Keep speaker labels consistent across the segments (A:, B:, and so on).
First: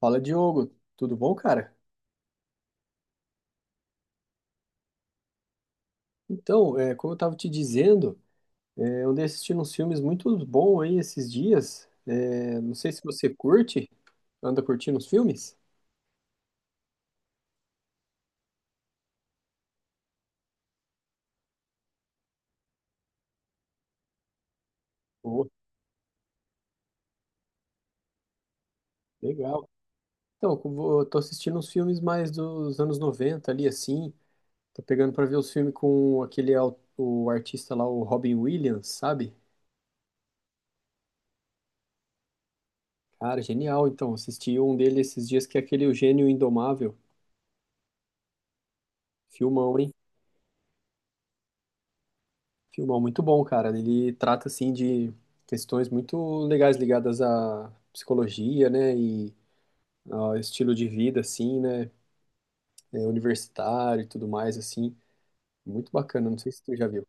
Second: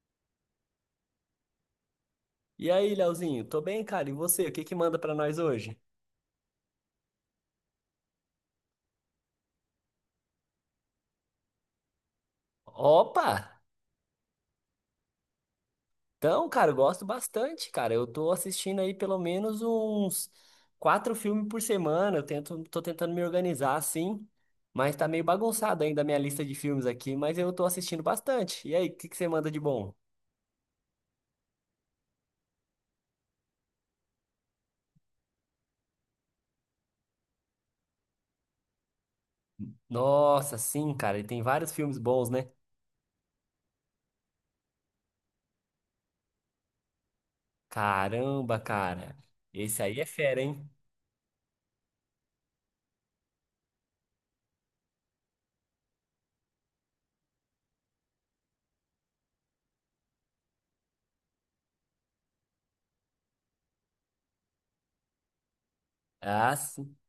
A: Fala, Diogo. Tudo bom, cara?
B: E aí, Leozinho, tô bem, cara. E você, o que que manda pra nós hoje?
A: Então, como eu estava te dizendo, eu andei assistindo uns filmes muito bons aí esses dias. Não sei se
B: Opa!
A: você curte, anda curtindo os filmes?
B: Então, cara, eu gosto bastante, cara. Eu tô assistindo aí pelo menos uns quatro filmes por semana. Tô tentando me organizar assim, mas tá meio
A: Pô,
B: bagunçado ainda a minha lista de filmes aqui, mas eu tô assistindo bastante. E aí, o que que você manda de
A: legal.
B: bom?
A: Então, tô assistindo uns filmes mais dos anos 90 ali, assim. Tô pegando para ver os filmes com o artista lá, o Robin Williams, sabe?
B: Nossa, sim, cara, e tem vários filmes bons, né?
A: Cara, genial. Então, assisti um dele esses dias que é aquele O Gênio Indomável.
B: Caramba, cara.
A: Filmão,
B: Esse
A: hein?
B: aí é fera, hein?
A: Filmão muito bom, cara. Ele trata assim de questões muito legais ligadas à psicologia, né, e ao estilo de vida assim, né, universitário e tudo mais assim. Muito bacana, não sei
B: Ah,
A: se tu já
B: sim.
A: viu.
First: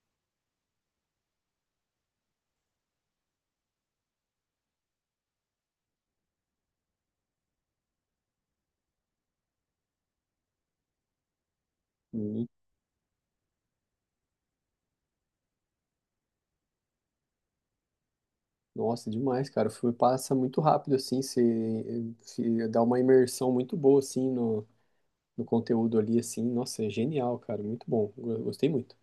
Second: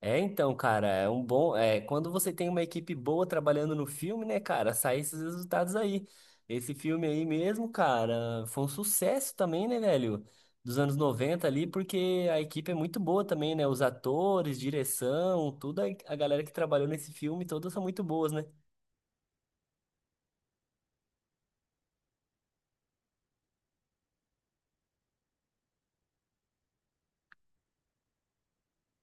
B: É, então, cara, é um bom. É, quando você tem uma equipe boa trabalhando no filme, né, cara, saem esses resultados aí. Esse filme aí mesmo, cara, foi um sucesso também, né, velho? Dos anos 90 ali, porque a
A: Sim.
B: equipe é muito boa também, né? Os atores, direção, toda a galera que trabalhou nesse filme, todas são muito boas, né?
A: Nossa, demais, cara. O filme passa muito rápido assim, você se dá uma imersão muito boa assim no conteúdo ali assim. Nossa, é genial, cara. Muito bom. Gostei muito.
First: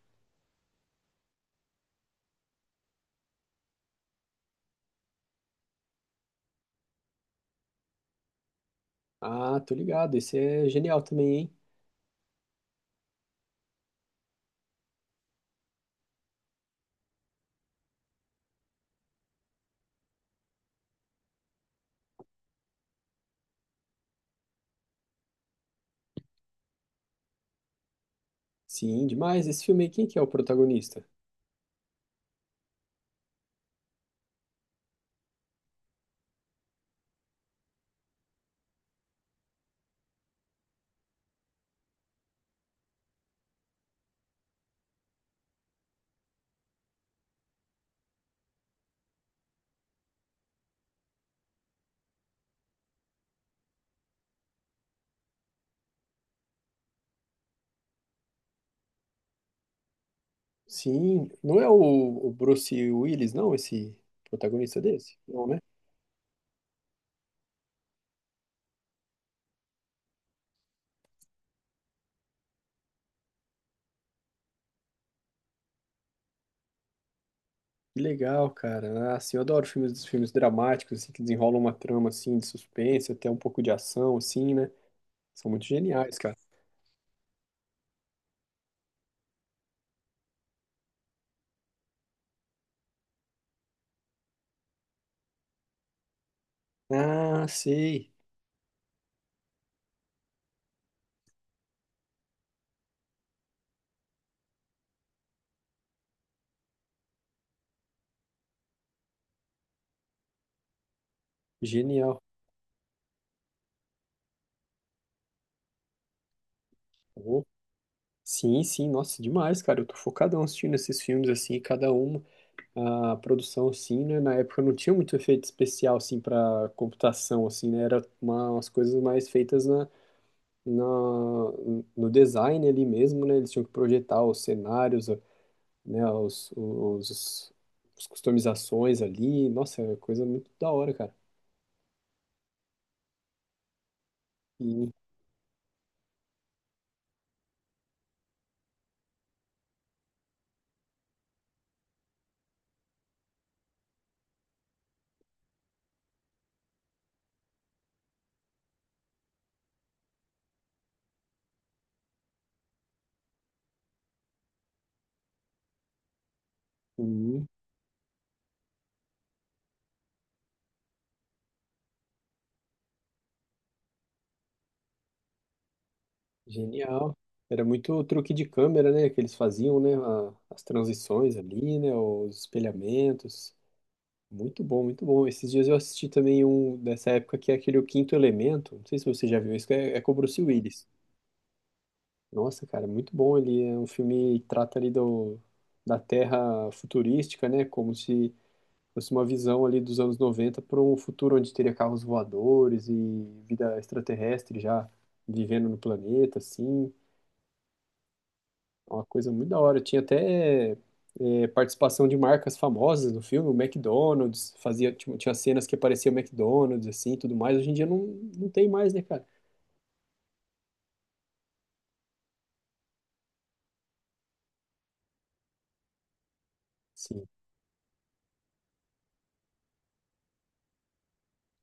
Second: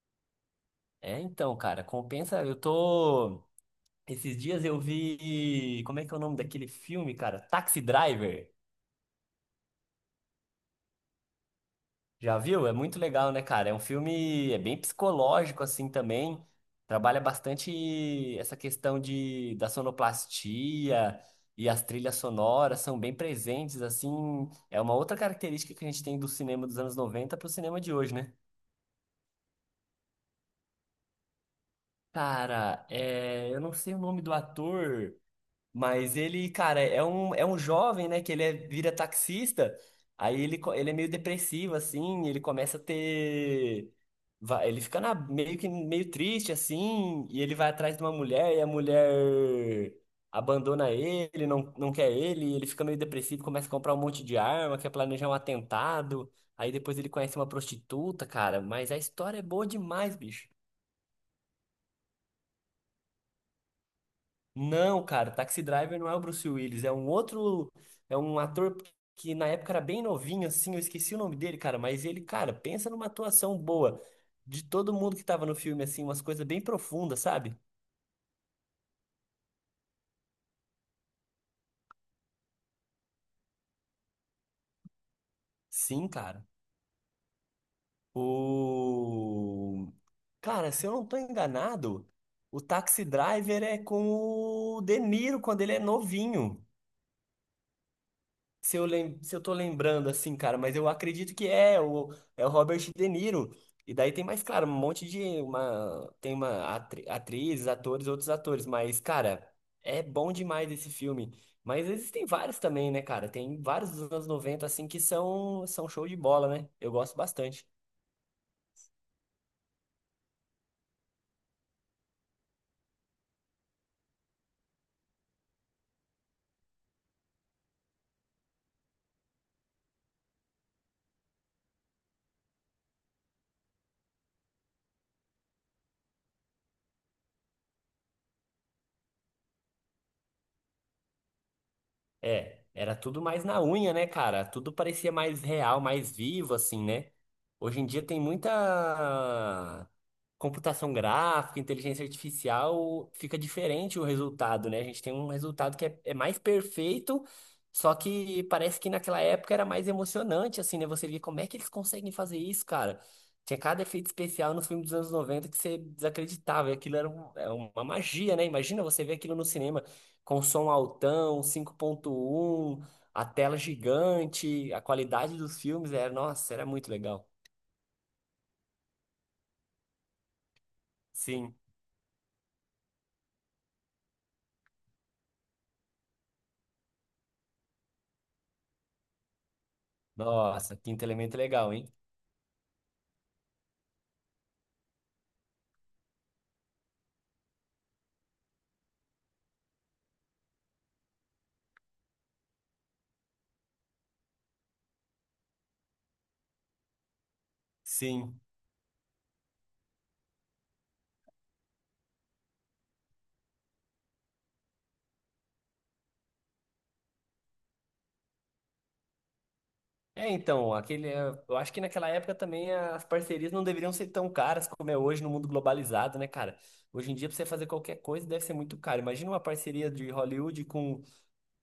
B: É, então, cara, compensa. Eu tô. Esses dias eu vi. Como é que é o nome daquele filme, cara? Taxi Driver.
A: Ah, tô ligado. Esse é genial também, hein?
B: Já viu? É muito legal, né, cara? É um filme, é bem psicológico assim também. Trabalha bastante essa questão de da sonoplastia e as trilhas sonoras são bem presentes assim. É uma outra característica que a gente tem do cinema dos anos 90 para o cinema de hoje, né?
A: Sim, demais. Esse filme aí, quem que é o protagonista?
B: Cara, é, eu não sei o nome do ator, mas ele, cara, é um jovem, né? Que ele vira taxista. Aí ele é meio depressivo, assim. Ele começa a ter. Ele fica meio que meio triste, assim. E ele vai atrás de uma mulher. E a mulher abandona ele, não, não quer ele. E ele fica meio depressivo, começa a comprar um monte de arma, quer planejar um atentado. Aí depois ele conhece uma prostituta, cara. Mas a história é boa demais, bicho.
A: Sim, não é o Bruce Willis, não, esse protagonista
B: Não,
A: desse?
B: cara,
A: Não, né?
B: Taxi Driver não é o Bruce Willis, é um outro, é um ator que na época era bem novinho, assim, eu esqueci o nome dele, cara, mas ele, cara, pensa numa atuação boa de todo mundo que tava no filme, assim, umas coisas bem profundas, sabe?
A: Que legal, cara. Ah, assim, eu adoro filmes, filmes dramáticos, assim, que desenrolam uma trama, assim, de suspense, até um pouco de ação, assim, né? São muito
B: Sim,
A: geniais, cara.
B: cara. O... Cara, se eu não tô enganado, o Taxi Driver é com o De Niro quando ele é novinho.
A: Ah, sei.
B: Se eu tô lembrando assim, cara, mas eu acredito que é o Robert De Niro. E daí tem mais, claro, um monte de uma tem uma atri atrizes, atores, outros atores, mas cara, é bom demais esse filme. Mas
A: Genial.
B: existem vários também, né, cara? Tem vários dos anos 90 assim que são show de bola, né? Eu gosto
A: Pô,
B: bastante.
A: sim, sim, nossa, demais, cara. Eu tô focadão assistindo esses filmes, assim, cada um, a produção, assim, né? Na época não tinha muito efeito especial, assim, pra computação, assim, né? Era umas coisas mais feitas na, no design ali mesmo, né? Eles tinham que projetar os cenários, né? As customizações ali. Nossa, era coisa muito da hora, cara.
B: É, era tudo mais na unha, né, cara? Tudo
A: E,
B: parecia mais real, mais vivo, assim, né? Hoje em dia tem muita computação gráfica, inteligência artificial, fica diferente o resultado, né? A gente tem um resultado que é mais perfeito, só que parece que naquela época era mais emocionante, assim, né? Você via como é que eles conseguem fazer isso, cara? Tinha cada efeito especial nos filmes dos anos 90 que você desacreditava, e aquilo
A: e
B: é uma magia, né? Imagina você ver aquilo no cinema com som altão, 5.1, a tela gigante, a qualidade dos filmes era, nossa, era muito
A: genial.
B: legal.
A: Era muito truque de câmera, né? Que eles faziam, né? As transições
B: Sim.
A: ali, né? Os espelhamentos. Muito bom, muito bom. Esses dias eu assisti também um dessa época que é aquele O Quinto Elemento. Não sei se você já viu isso, que é com o Bruce
B: Nossa,
A: Willis.
B: Quinto Elemento é legal, hein?
A: Nossa, cara, muito bom. Ele é um filme que trata ali da Terra futurística, né? Como se fosse uma visão ali dos anos 90 para um futuro onde teria carros voadores e vida extraterrestre já vivendo no planeta, assim.
B: Sim.
A: É uma coisa muito da hora. Tinha até participação de marcas famosas no filme, o McDonald's, fazia, tinha cenas que aparecia o McDonald's, assim, tudo mais. Hoje em dia não tem mais, né, cara?
B: É, então, aquele, eu acho que naquela época também as parcerias não deveriam ser tão caras como é hoje no mundo globalizado, né, cara? Hoje em
A: Sim.
B: dia, pra você fazer qualquer coisa, deve ser muito caro. Imagina uma parceria de Hollywood com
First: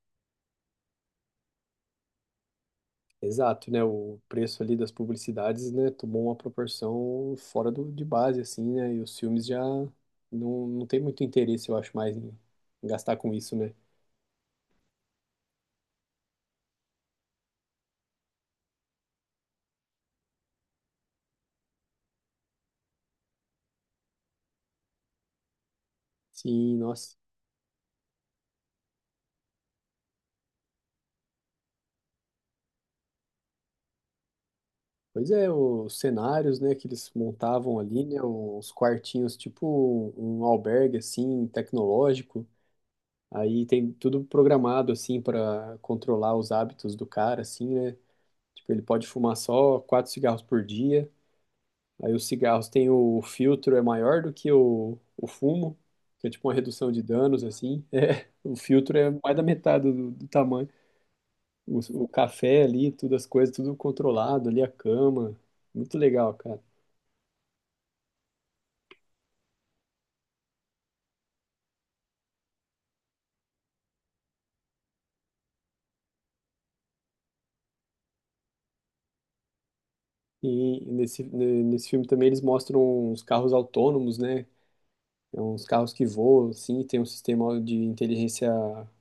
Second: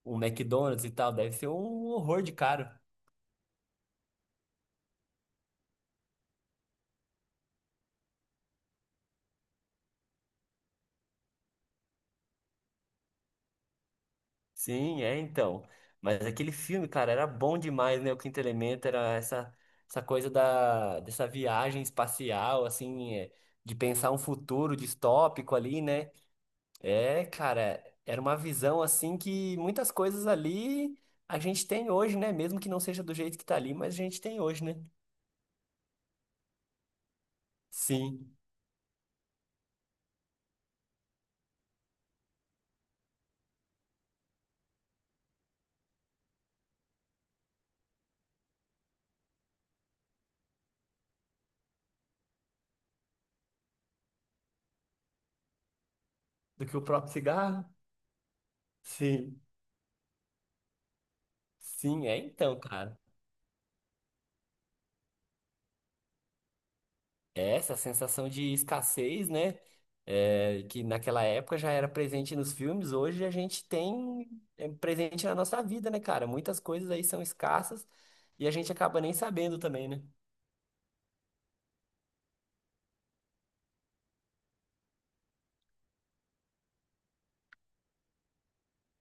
B: o McDonald's e tal, deve ser um horror de caro.
A: Exato, né? O preço ali das publicidades, né, tomou uma proporção fora de base, assim, né? E os filmes já não tem muito interesse, eu acho, mais em gastar com isso, né?
B: Sim, é então. Mas aquele filme, cara, era bom demais, né? O Quinto Elemento era essa coisa dessa viagem espacial, assim, é, de pensar um futuro distópico ali, né?
A: Sim, nossa.
B: É, cara, era uma visão, assim, que muitas coisas ali a gente tem hoje, né? Mesmo que não seja do jeito que tá ali, mas a gente tem hoje, né?
A: Pois é, os cenários, né, que eles montavam ali, né?
B: Sim.
A: Os quartinhos, tipo um albergue, assim, tecnológico. Aí tem tudo programado, assim, para controlar os hábitos do cara, assim, né? Tipo, ele pode fumar só quatro cigarros por dia. Aí os cigarros têm o filtro é maior do que o fumo, que é tipo uma
B: Do que o
A: redução de
B: próprio
A: danos,
B: cigarro?
A: assim. É, o filtro é mais
B: Sim.
A: da metade do tamanho.
B: Sim,
A: O
B: é então,
A: café ali,
B: cara.
A: tudo as coisas, tudo controlado ali, a cama. Muito legal, cara.
B: É essa sensação de escassez, né? É, que naquela época já era presente nos filmes, hoje a gente tem presente na nossa vida, né, cara? Muitas coisas aí são escassas e a gente acaba nem sabendo também, né?
A: E nesse filme também eles mostram uns carros autônomos, né? É uns carros que voam, assim, tem um sistema de inteligência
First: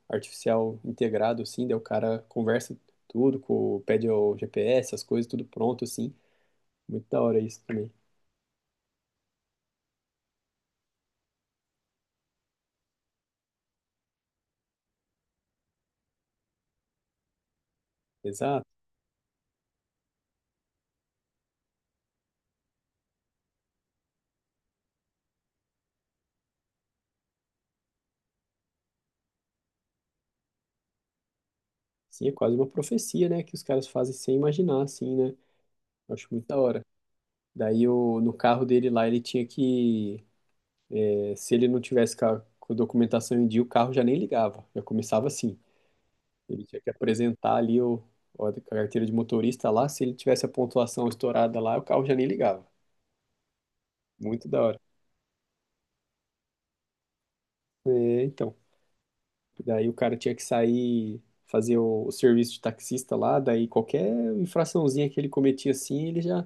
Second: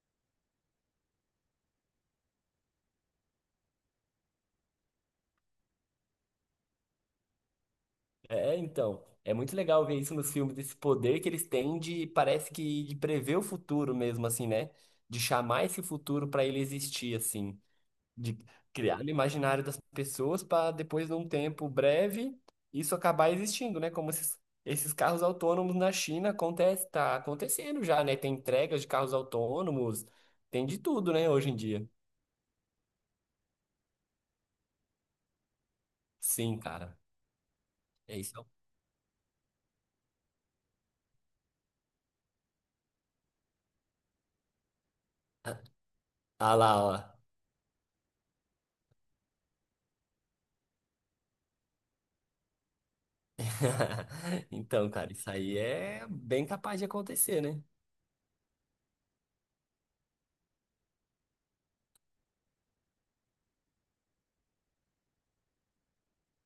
A: artificial integrado, assim, daí o cara conversa tudo, com, pede o GPS, as coisas, tudo pronto, assim. Muito da hora isso também.
B: É, então, é muito legal ver isso nos filmes, esse poder que eles têm de, parece que de prever o futuro mesmo, assim, né? De chamar esse futuro para ele existir, assim, de
A: Exato.
B: criar no imaginário das pessoas para depois, num tempo breve, isso acabar existindo, né? Como esses carros autônomos na China acontece, tá acontecendo já, né? Tem entregas de carros autônomos, tem de tudo, né, hoje em dia.
A: Sim, é quase uma profecia, né? Que os caras fazem sem imaginar, assim, né? Eu acho muito da
B: Sim,
A: hora.
B: cara.
A: Daí,
B: É
A: no
B: isso.
A: carro dele lá, ele tinha que... Se ele não tivesse com com a documentação em dia, o carro já nem ligava. Já começava assim.
B: Ah
A: Ele
B: lá,
A: tinha que
B: ó.
A: apresentar ali a carteira de motorista lá. Se ele tivesse a pontuação estourada lá, o carro já nem ligava. Muito da hora.
B: Então, cara, isso aí é bem capaz de acontecer, né?
A: É, então. Daí, o cara tinha que sair... Fazer o serviço de taxista lá, daí qualquer infraçãozinha que ele cometia assim, ele já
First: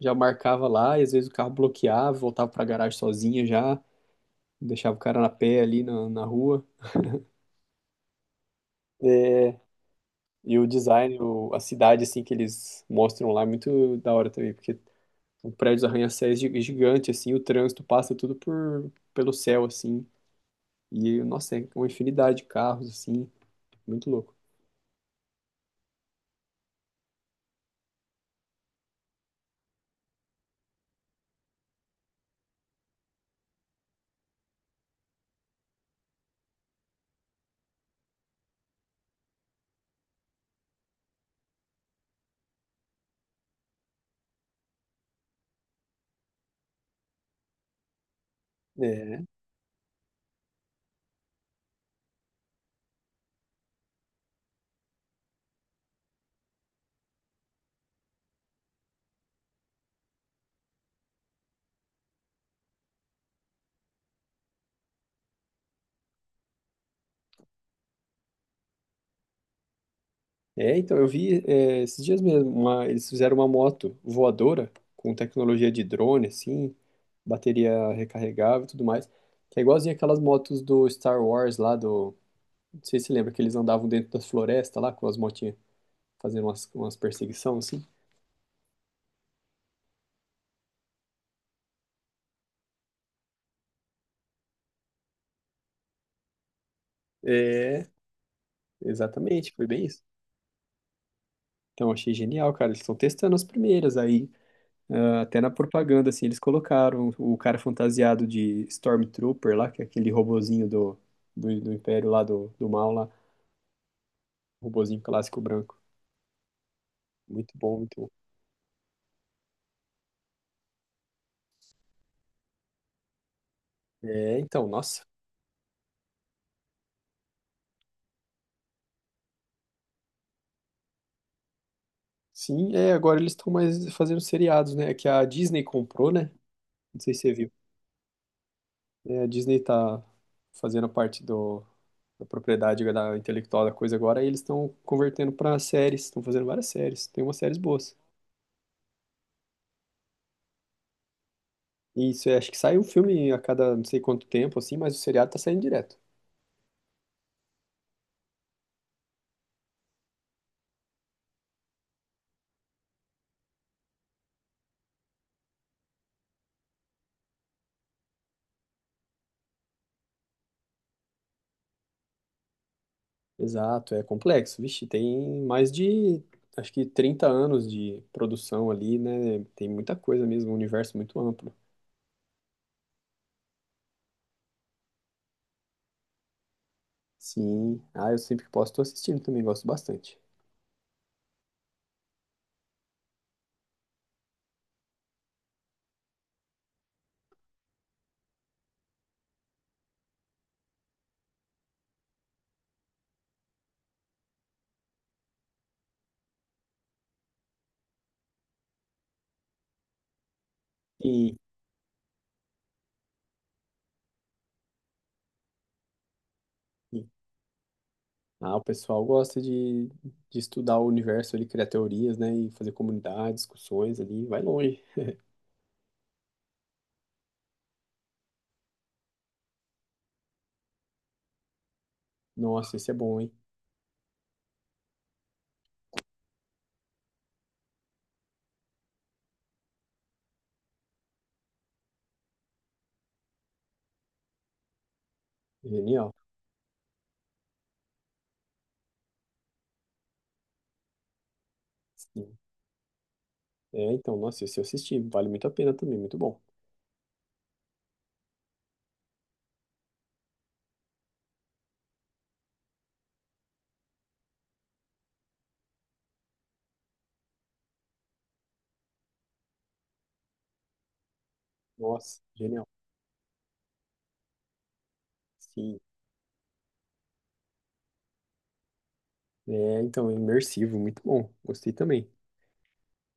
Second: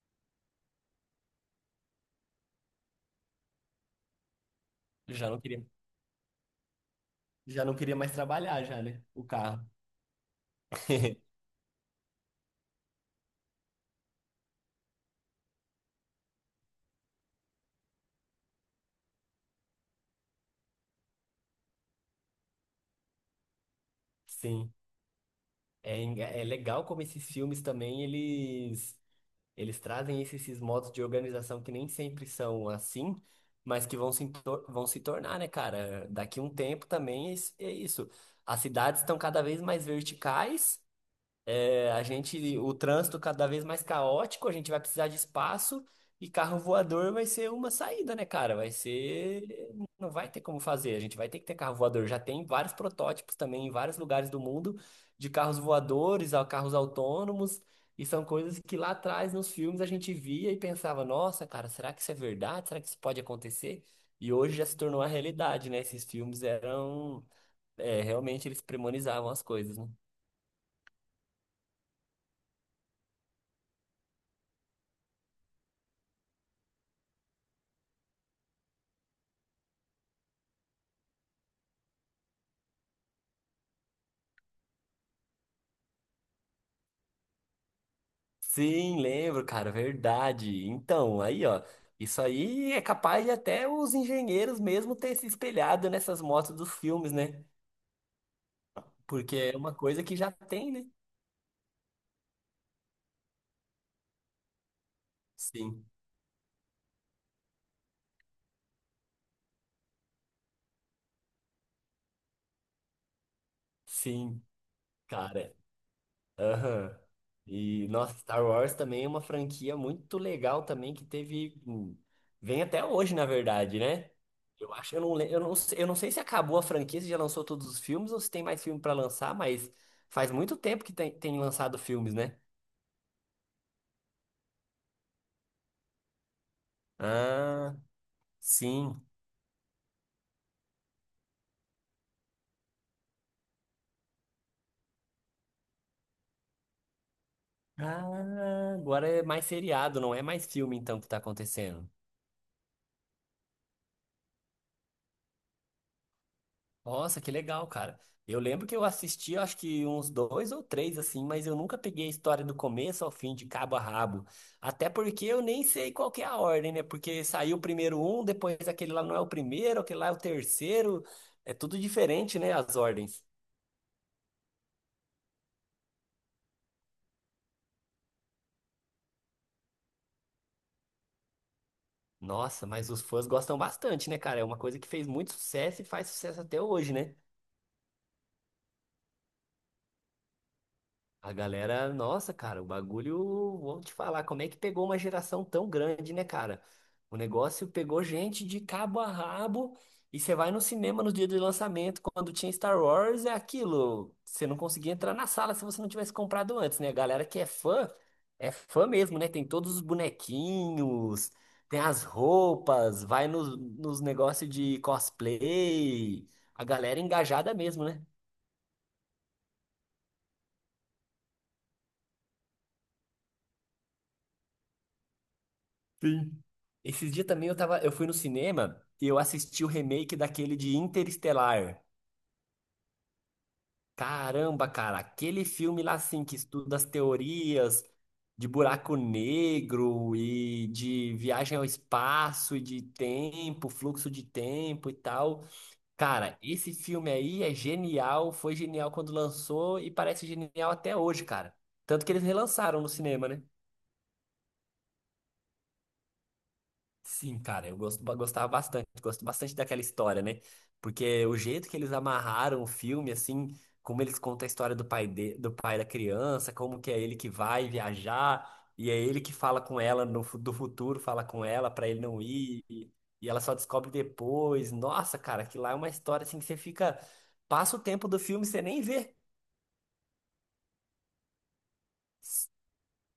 A: já marcava lá, e às vezes o carro bloqueava, voltava pra garagem sozinha já, deixava o cara na
B: Já não
A: pé
B: queria,
A: ali na rua.
B: já não queria mais trabalhar já, né? O carro.
A: E o design, a cidade, assim, que eles mostram lá é muito da hora também, porque o prédio dos arranha-céus é gigante, assim, o trânsito passa tudo pelo céu, assim. E, nossa, é uma infinidade de carros, assim, muito louco.
B: Sim. É, é legal como esses filmes também, eles trazem esses modos de organização que nem sempre são assim, mas que vão se tornar, né, cara? Daqui um tempo também é isso. As cidades estão cada vez mais verticais é, a gente, o trânsito cada vez mais caótico, a gente vai precisar de espaço e carro voador vai ser uma saída, né, cara? Vai
A: É,
B: ser, não vai ter como fazer, a gente vai ter que ter carro voador. Já tem vários protótipos também em vários lugares do mundo de carros voadores, a carros autônomos, e são coisas que lá atrás nos filmes a gente via e pensava, nossa, cara, será que isso é verdade? Será que isso pode acontecer? E hoje já se tornou a realidade, né? Esses filmes eram, realmente eles premonizavam as coisas, né?
A: então, eu vi esses dias mesmo, eles fizeram uma moto voadora com tecnologia de drone, assim, bateria recarregável e tudo mais, que é igualzinho aquelas motos do Star Wars lá do, não sei se você lembra que eles andavam dentro da floresta lá com as motinhas fazendo umas, umas perseguição assim.
B: Sim, lembro, cara, verdade. Então, aí, ó, isso aí é capaz de até os engenheiros mesmo ter se espelhado nessas motos dos filmes, né?
A: É,
B: Porque
A: exatamente,
B: é
A: foi
B: uma
A: bem isso.
B: coisa que já tem, né?
A: Então achei genial, cara, eles estão testando as primeiras aí, ah, até na
B: Sim,
A: propaganda assim, eles colocaram o cara fantasiado de Stormtrooper lá, que é aquele robozinho do, do Império lá do Mal lá,
B: sim,
A: robozinho clássico
B: cara.
A: branco.
B: Aham.
A: Muito bom,
B: E,
A: muito bom.
B: nossa, Star Wars também é uma franquia muito legal também que teve. Vem até hoje, na verdade, né?
A: É, então,
B: Eu acho, eu
A: nossa,
B: não, le- eu não sei se acabou a franquia, se já lançou todos os filmes ou se tem mais filme pra lançar, mas faz muito tempo que tem lançado filmes, né?
A: sim, é, agora eles estão mais fazendo seriados, né? É que a Disney comprou, né? Não sei se você viu.
B: Ah, sim.
A: É, a Disney tá fazendo parte da propriedade da intelectual da coisa agora, e eles estão convertendo para séries, estão fazendo várias séries, tem umas séries boas.
B: Ah, agora é mais seriado, não é mais filme então que tá acontecendo.
A: E isso, é, acho que sai um filme a cada não sei quanto tempo, assim, mas o seriado tá saindo direto.
B: Nossa, que legal, cara. Eu lembro que eu assisti, acho que uns dois ou três assim, mas eu nunca peguei a história do começo ao fim, de cabo a rabo. Até porque eu nem sei qual que é a ordem, né? Porque saiu primeiro um, depois aquele lá não é o primeiro, aquele lá é o terceiro. É tudo diferente, né? As ordens.
A: Exato, é complexo. Vixe, tem mais de, acho que 30 anos de produção ali, né? Tem muita coisa mesmo, um universo muito amplo.
B: Nossa, mas os fãs gostam bastante, né, cara? É uma coisa que fez muito sucesso e faz sucesso até hoje, né?
A: Sim, ah, eu sempre que posso tô assistindo também, gosto bastante.
B: A galera, nossa, cara, o bagulho, vou te falar, como é que pegou uma geração tão grande, né, cara? O negócio pegou gente de cabo a rabo e você vai no cinema no dia do lançamento, quando tinha Star Wars, é aquilo. Você não conseguia entrar na sala se você não tivesse comprado antes, né? A galera que é fã mesmo, né? Tem todos os bonequinhos,
A: E,
B: tem as roupas, vai nos negócios de cosplay. A galera
A: e-
B: é engajada mesmo, né?
A: ah, o pessoal gosta de estudar o universo, ele criar teorias, né? E fazer comunidade, discussões ali, vai longe.
B: Sim. Esses dias também eu fui no cinema e eu assisti o remake daquele de Interestelar.
A: Nossa, esse é bom, hein?
B: Caramba, cara, aquele filme lá assim que estuda as teorias de buraco negro e de viagem ao espaço e de tempo, fluxo de tempo e tal.
A: Genial.
B: Cara, esse filme aí é genial, foi genial quando lançou e parece genial até hoje, cara. Tanto que eles
A: Sim.
B: relançaram no cinema, né?
A: É, então, nossa, esse eu assisti, vale muito a pena também, muito bom.
B: Sim, cara, gostava bastante, gosto bastante daquela história, né? Porque o jeito que eles amarraram o filme, assim, como eles contam a história do pai, do pai da criança, como que é ele que vai viajar, e é ele que fala com ela no, fu- do futuro, fala com ela pra ele
A: Nossa,
B: não ir,
A: genial.
B: e ela só descobre depois. Nossa, cara, que lá é
A: Sim.
B: uma história assim que você fica, passa o tempo do filme e você nem vê.
A: É, então, é imersivo, muito bom. Gostei também.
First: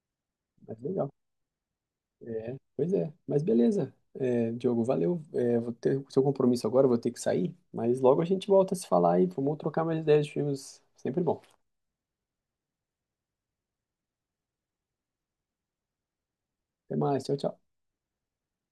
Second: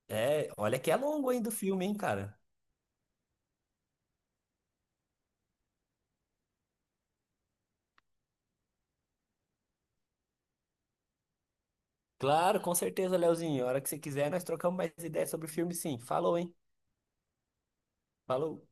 B: É, olha
A: Mas
B: que é
A: legal.
B: longo ainda o filme, hein, cara?
A: É, pois é. Mas beleza. É, Diogo, valeu. É, vou ter o seu compromisso agora, vou ter que sair, mas logo a gente volta a se falar aí. Vamos trocar mais ideias de filmes. Sempre bom.
B: Claro, com certeza, Leozinho. A hora que você quiser, nós trocamos mais ideias sobre o filme, sim. Falou, hein?
A: Até mais, tchau, tchau.
B: Falou.